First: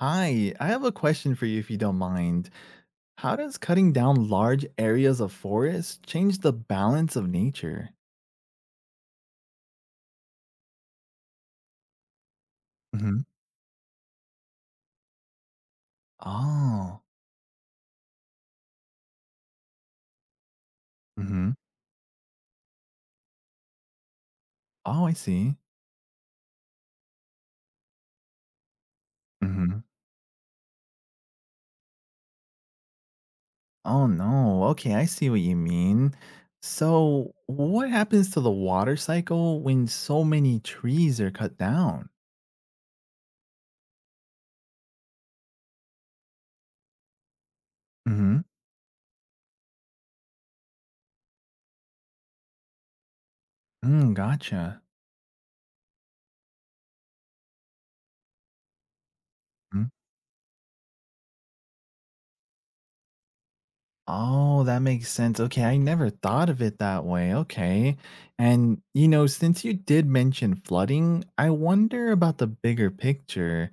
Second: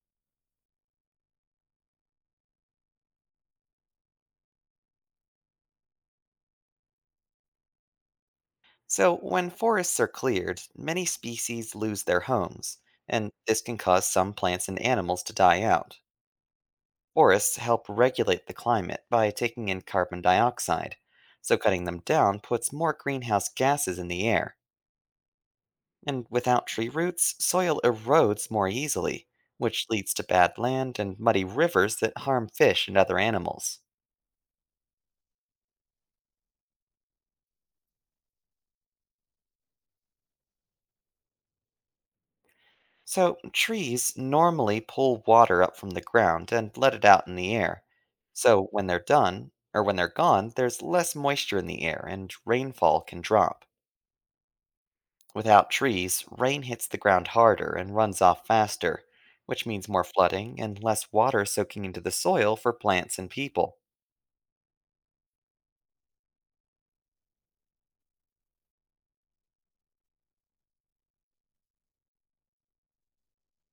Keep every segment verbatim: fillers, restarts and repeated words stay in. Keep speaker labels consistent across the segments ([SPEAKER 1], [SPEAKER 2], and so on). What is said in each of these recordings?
[SPEAKER 1] Hi, I have a question for you if you don't mind. How does cutting down large areas of forest change the balance of nature?
[SPEAKER 2] So, when forests are cleared, many species lose their homes,
[SPEAKER 1] Hmm.
[SPEAKER 2] and this can cause some plants and animals to die out.
[SPEAKER 1] Oh.
[SPEAKER 2] Forests help regulate the climate by taking in carbon dioxide,
[SPEAKER 1] Hmm.
[SPEAKER 2] so cutting them down puts more greenhouse gases in the air.
[SPEAKER 1] Oh, I see.
[SPEAKER 2] And without tree roots, soil erodes more easily,
[SPEAKER 1] Hmm.
[SPEAKER 2] which leads to bad land and muddy rivers that harm fish and other animals.
[SPEAKER 1] Oh, no. Okay, I see what you mean. So, what happens to the water cycle when so many trees are cut down?
[SPEAKER 2] So, trees normally pull water up from the ground and let it out in the air.
[SPEAKER 1] Hmm.
[SPEAKER 2] So, when they're done, or when they're gone, there's less moisture in the air and rainfall can drop.
[SPEAKER 1] Mm, gotcha.
[SPEAKER 2] Without trees, rain hits the ground harder and runs off faster, which means more flooding and less water soaking into the soil for plants and people.
[SPEAKER 1] Oh, that makes sense. Okay, I never thought of it that way. Okay. And, you know, since you did mention flooding, I wonder about the bigger picture.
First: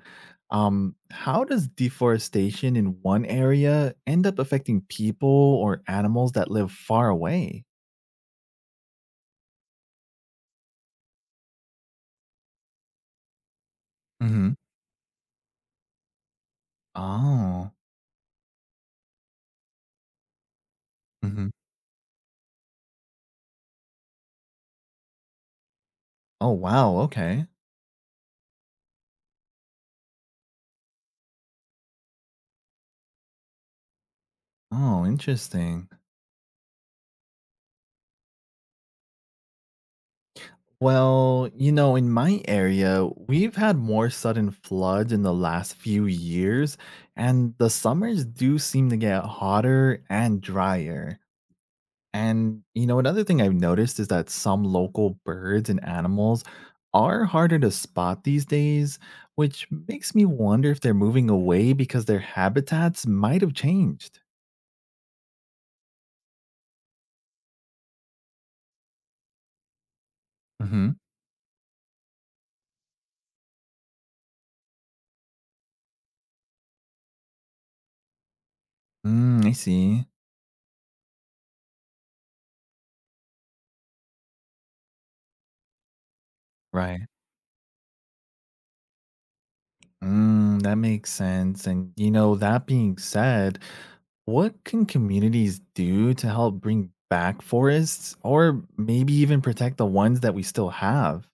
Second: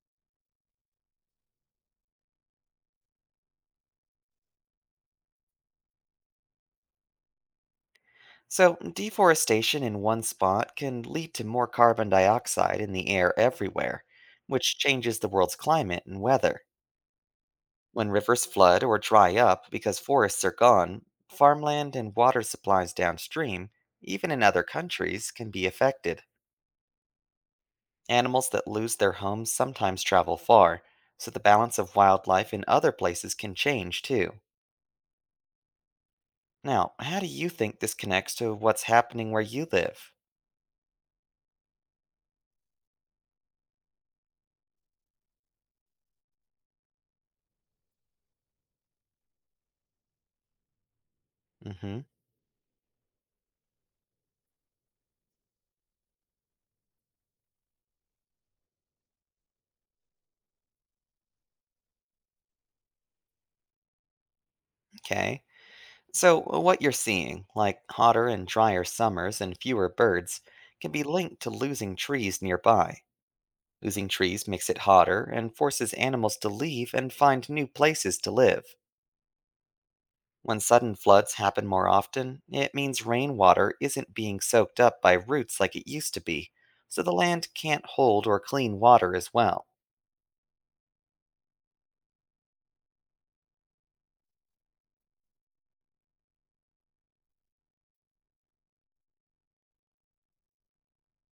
[SPEAKER 1] Um, how does deforestation in one area end up affecting people or animals that live far away?
[SPEAKER 2] So, deforestation in one spot can lead to more carbon dioxide in the air everywhere,
[SPEAKER 1] Hmm.
[SPEAKER 2] which changes the world's climate and weather.
[SPEAKER 1] Oh.
[SPEAKER 2] When rivers flood or dry up because forests are gone,
[SPEAKER 1] Hmm.
[SPEAKER 2] farmland and water supplies downstream, even in other countries, can be affected.
[SPEAKER 1] Oh, wow. Okay.
[SPEAKER 2] Animals that lose their homes sometimes travel far, so the balance of wildlife in other places can change too.
[SPEAKER 1] Oh, interesting.
[SPEAKER 2] Now, how do you think this connects to what's happening where you live?
[SPEAKER 1] Well, you know, in my area, we've had more sudden floods in the last few years, and the summers do seem to get hotter and drier.
[SPEAKER 2] Hmm,
[SPEAKER 1] And, you know, another thing I've noticed is that some local birds and animals are harder to spot these days, which makes me wonder if they're moving away because their habitats might have changed.
[SPEAKER 2] okay. So, uh, what you're seeing, like hotter and drier summers and fewer birds,
[SPEAKER 1] Hmm.
[SPEAKER 2] can be linked to losing trees nearby. Losing trees makes it hotter and forces animals to leave and find new places to live.
[SPEAKER 1] Mm, I see.
[SPEAKER 2] When sudden floods happen more often, it means rainwater isn't being soaked up by roots like it used to be,
[SPEAKER 1] Right.
[SPEAKER 2] so the land can't hold or clean water as well.
[SPEAKER 1] Mm, that makes sense. And, you know, that being said, what can communities do to help bring back forests or maybe even protect the ones that we still have?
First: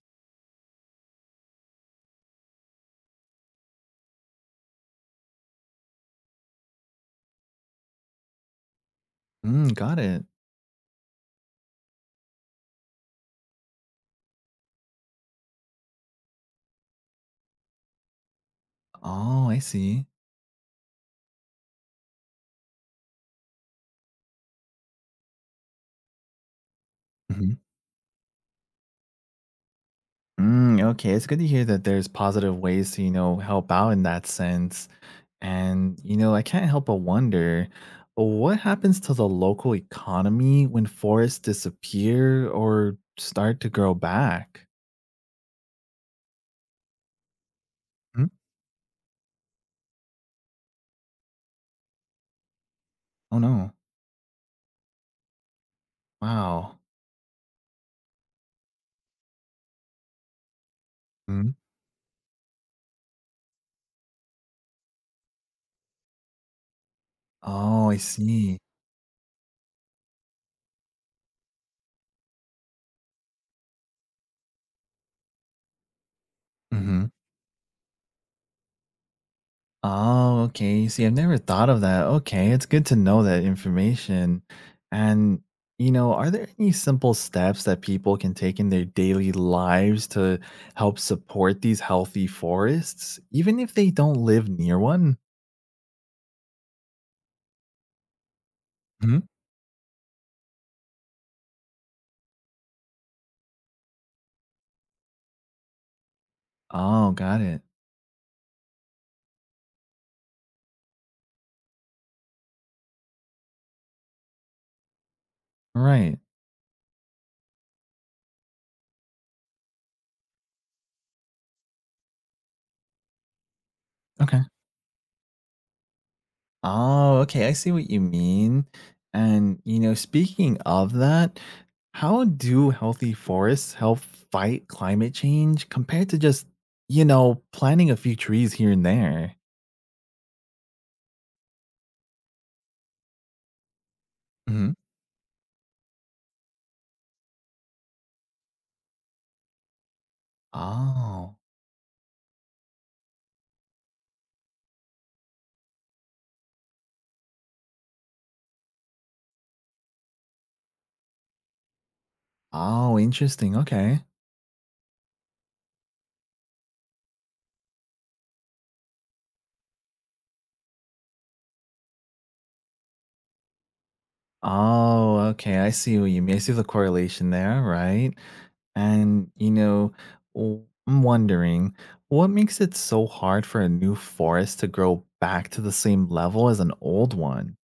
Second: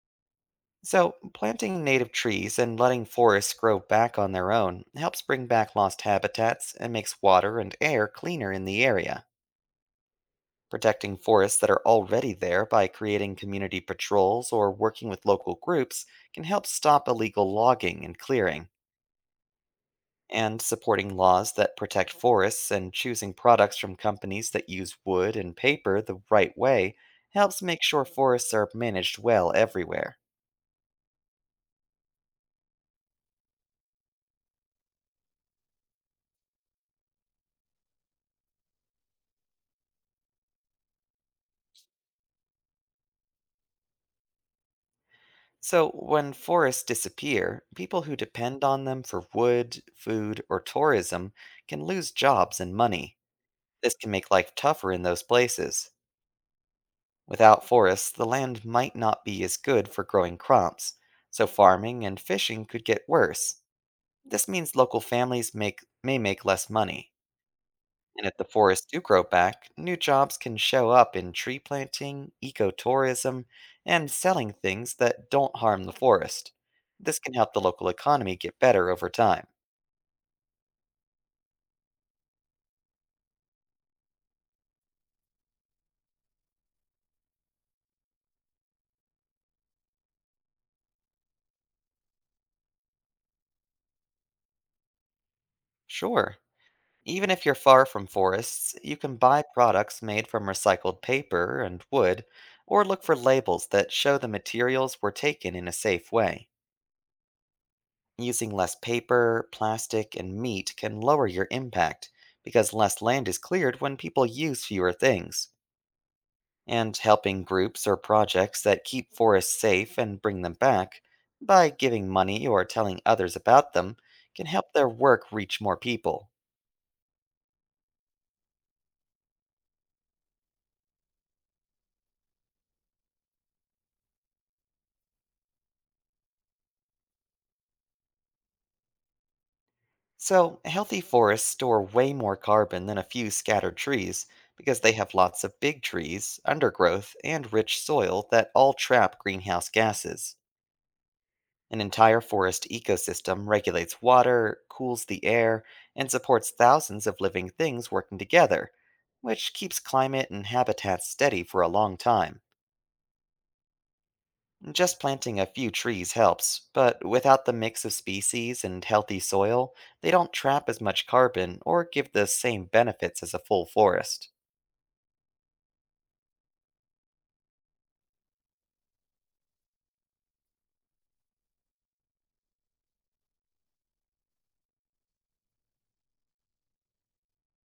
[SPEAKER 2] So, planting native trees and letting forests grow back on their own helps bring back lost habitats and makes water and air cleaner in the area.
[SPEAKER 1] Mm, got it.
[SPEAKER 2] Protecting forests that are already there by creating community patrols or working with local groups can help stop illegal logging and clearing.
[SPEAKER 1] Oh, I see.
[SPEAKER 2] And supporting laws that protect forests and choosing products from companies that use wood and paper the right way
[SPEAKER 1] Mhm.
[SPEAKER 2] helps make sure forests are managed well everywhere.
[SPEAKER 1] Mm, okay, it's good to hear that there's positive ways to, you know, help out in that sense. And, you know, I can't help but wonder what happens to the local economy when forests disappear or start to grow back?
[SPEAKER 2] So, when forests disappear, people who
[SPEAKER 1] Hmm?
[SPEAKER 2] depend on them for wood, food, or tourism can lose jobs and money.
[SPEAKER 1] Oh, no.
[SPEAKER 2] This can make life tougher in those places.
[SPEAKER 1] Wow.
[SPEAKER 2] Without forests, the land might not be as good for growing crops, so
[SPEAKER 1] Mhm.
[SPEAKER 2] farming and fishing could get worse. This means local families make, may make less money.
[SPEAKER 1] Oh, I
[SPEAKER 2] And if the
[SPEAKER 1] see.
[SPEAKER 2] forests do grow back, new jobs can show up in tree planting, ecotourism, and selling things that don't harm the forest.
[SPEAKER 1] Mhm.
[SPEAKER 2] This can help the local economy get better over time.
[SPEAKER 1] Oh, okay. See, I've never thought of that. Okay, it's good to know that information. And, you know, are there any simple steps that people can take in their daily lives to help support these healthy forests, even if they don't live near one?
[SPEAKER 2] Sure. Even if you're far from forests, you can
[SPEAKER 1] Mhm.
[SPEAKER 2] buy products made from recycled paper and wood, or look for labels that show the materials were taken in a safe way.
[SPEAKER 1] Oh, got it.
[SPEAKER 2] Using less paper, plastic, and meat can lower your impact because less land is cleared when people use fewer things.
[SPEAKER 1] Right.
[SPEAKER 2] And helping groups or projects that keep forests safe and bring them back by giving money or telling others about them
[SPEAKER 1] Okay.
[SPEAKER 2] can help their work reach more people.
[SPEAKER 1] Oh, okay. I see what you mean. And, you know, speaking of that, how do healthy forests help fight climate change compared to just, you know, planting a few trees here and there?
[SPEAKER 2] So, healthy forests store way more carbon than a few scattered trees
[SPEAKER 1] Hmm.
[SPEAKER 2] because they have lots of big trees, undergrowth, and rich soil that all trap greenhouse gases.
[SPEAKER 1] Oh,
[SPEAKER 2] An entire forest ecosystem regulates water, cools the air, and supports thousands of living things working together, which keeps climate and habitats steady for a long time.
[SPEAKER 1] oh, interesting. Okay.
[SPEAKER 2] Just planting a few trees helps, but without the mix of species and healthy soil, they don't trap as much carbon or give the same benefits as a full forest.
[SPEAKER 1] Oh, okay. I see what you mean. I see the correlation there, right? And, you know, w- I'm wondering what makes it so hard for a new forest to grow back to the same level as an old one?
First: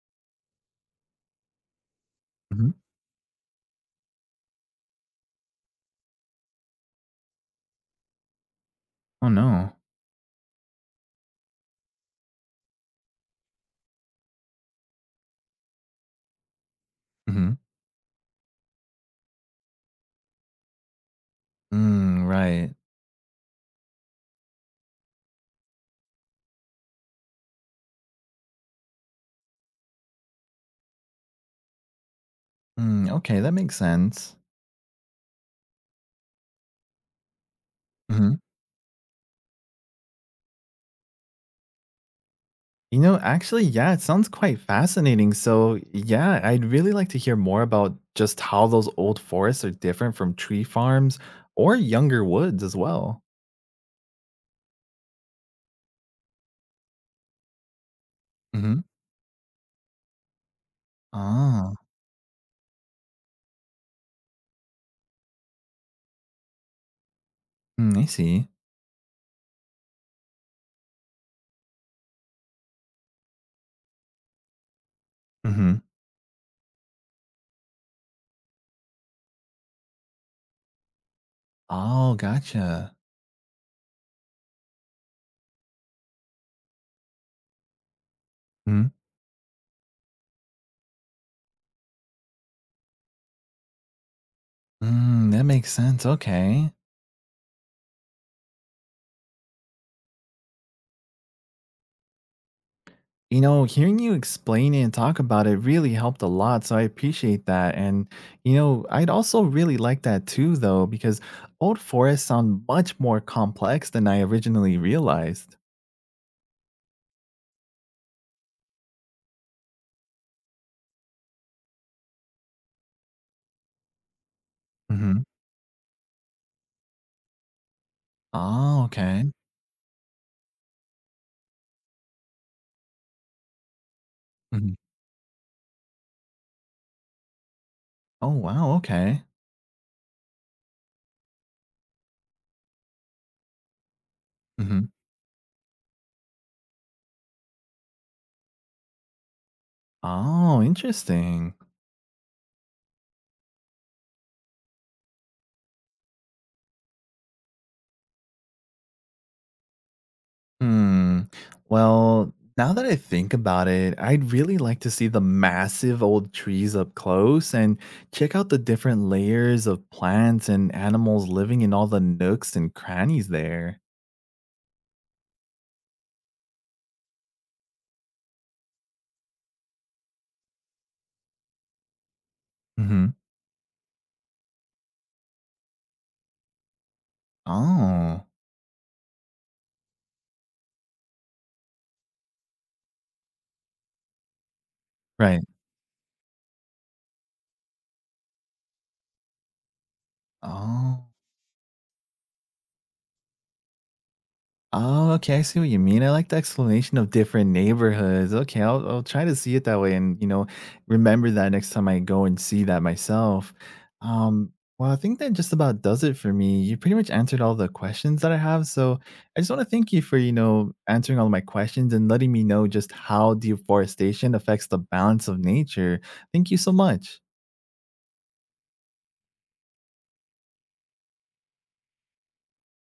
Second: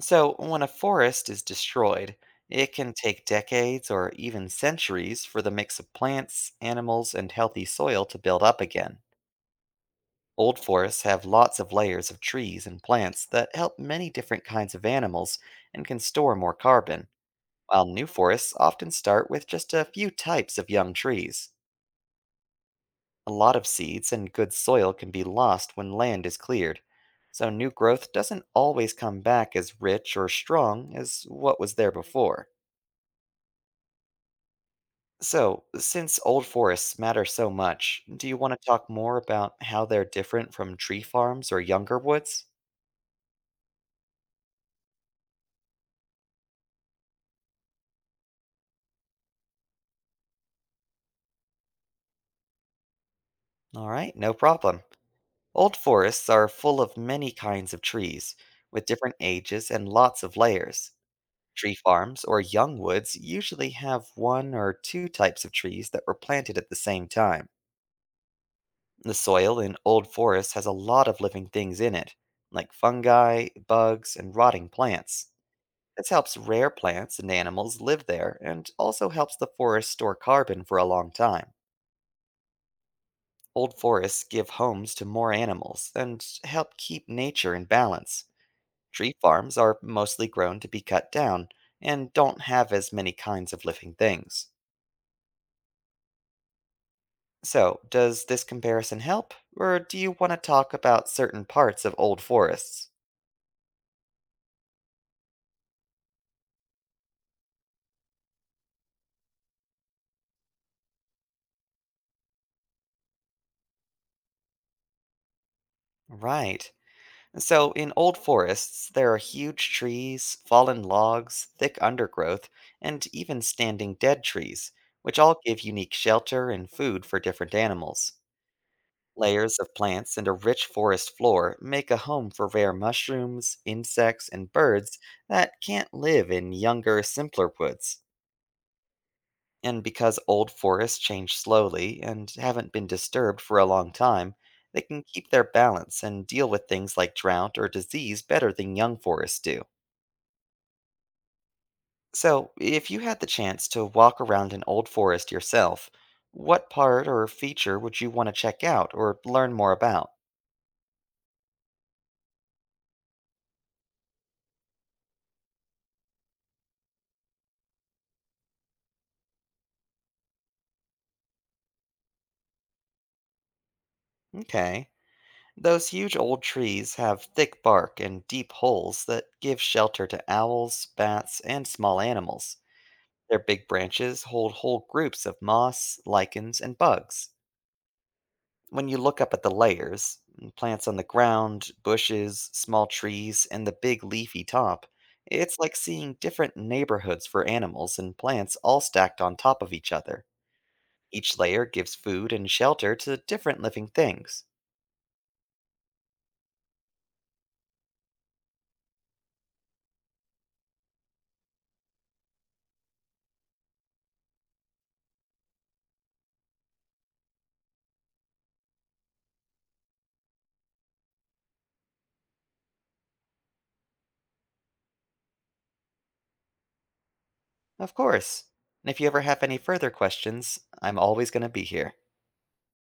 [SPEAKER 2] So, when a forest is destroyed,
[SPEAKER 1] Mhm.
[SPEAKER 2] it can take decades or even centuries for the mix of plants, animals, and healthy soil to build up again.
[SPEAKER 1] Oh, no.
[SPEAKER 2] Old forests have lots of layers of trees and plants that help many different kinds of animals and can store more carbon.
[SPEAKER 1] Mhm.
[SPEAKER 2] While new forests often start with just a few types of young trees,
[SPEAKER 1] Mm, right.
[SPEAKER 2] a lot of seeds and good soil can be lost when land is cleared, so new growth doesn't always come back as rich or strong as what was there before.
[SPEAKER 1] Mm, okay, that makes sense.
[SPEAKER 2] So, since old forests matter so much, do
[SPEAKER 1] Mhm.
[SPEAKER 2] you want to talk more about how they're different from tree farms or younger woods?
[SPEAKER 1] You know, actually, yeah, it sounds quite fascinating. So, yeah, I'd really like to hear more about just how those old forests are different from tree farms or younger woods as well.
[SPEAKER 2] Alright, no problem. Old forests are full of many kinds of trees,
[SPEAKER 1] Mhm.
[SPEAKER 2] with different ages and lots of layers. Tree
[SPEAKER 1] Oh,
[SPEAKER 2] farms or young woods usually have one or two types of trees that were planted at the same time.
[SPEAKER 1] mm, I see.
[SPEAKER 2] The soil in old forests has a lot of living things in it, like fungi, bugs, and rotting plants.
[SPEAKER 1] Mhm.
[SPEAKER 2] This helps rare plants and animals live there and also helps the forest store carbon for a long time.
[SPEAKER 1] Oh, gotcha.
[SPEAKER 2] Old forests give homes to more animals and help keep nature in balance.
[SPEAKER 1] Mhm.
[SPEAKER 2] Tree farms are mostly grown to be cut down and don't have as many kinds of living things.
[SPEAKER 1] Mm, that makes sense. Okay.
[SPEAKER 2] So, does this comparison help, or do you want to talk about certain parts of old forests?
[SPEAKER 1] You know, hearing you explain it and talk about it really helped a lot. So I appreciate that. And, you know, I'd also really like that too, though, because old forests sound much more complex than I originally realized.
[SPEAKER 2] Right. So, in old forests, there are huge trees, fallen logs, thick undergrowth, and even standing dead trees, which
[SPEAKER 1] Hmm.
[SPEAKER 2] all give unique shelter and food for different animals.
[SPEAKER 1] Oh, okay.
[SPEAKER 2] Layers of plants and a rich forest floor make a home for rare mushrooms, insects, and
[SPEAKER 1] Mhm.
[SPEAKER 2] birds that can't live in younger, simpler woods.
[SPEAKER 1] Oh, wow. Okay.
[SPEAKER 2] And because old forests change slowly and haven't been disturbed for a long time,
[SPEAKER 1] Hmm.
[SPEAKER 2] they can keep their balance and deal with things like drought or disease better than young forests do.
[SPEAKER 1] Oh, interesting.
[SPEAKER 2] So, if you had the chance to walk around an old forest yourself, what part or feature would you want to check out or learn more about?
[SPEAKER 1] Hmm. Well, now that I think about it, I'd really like to see the massive old trees up close and check out the different layers of plants and animals living in all the nooks and crannies there.
[SPEAKER 2] Okay. Those huge old trees have thick bark and deep holes that give shelter to owls, bats, and small animals.
[SPEAKER 1] Hmm.
[SPEAKER 2] Their big branches hold whole groups of moss, lichens, and bugs.
[SPEAKER 1] Oh,
[SPEAKER 2] When you look up at the layers, mm, plants on the ground, bushes, small trees, and the big leafy top,
[SPEAKER 1] right.
[SPEAKER 2] it's like seeing different neighborhoods for animals and plants all stacked on top of each other.
[SPEAKER 1] Oh.
[SPEAKER 2] Each layer gives food and shelter to different living things.
[SPEAKER 1] Oh, okay, I see what you mean. I like the explanation of different neighborhoods. Okay, I'll, I'll try to see it that way and, you know, remember that next time I go and see that myself. Um, well, I think that just about does it for me. You pretty much answered all the questions that I have. So I just want to thank you for, you know, answering all my questions and letting me know just how deforestation affects the balance of nature. Thank you so much.
[SPEAKER 2] Of course. And if you ever have any further questions, I'm always going to be here.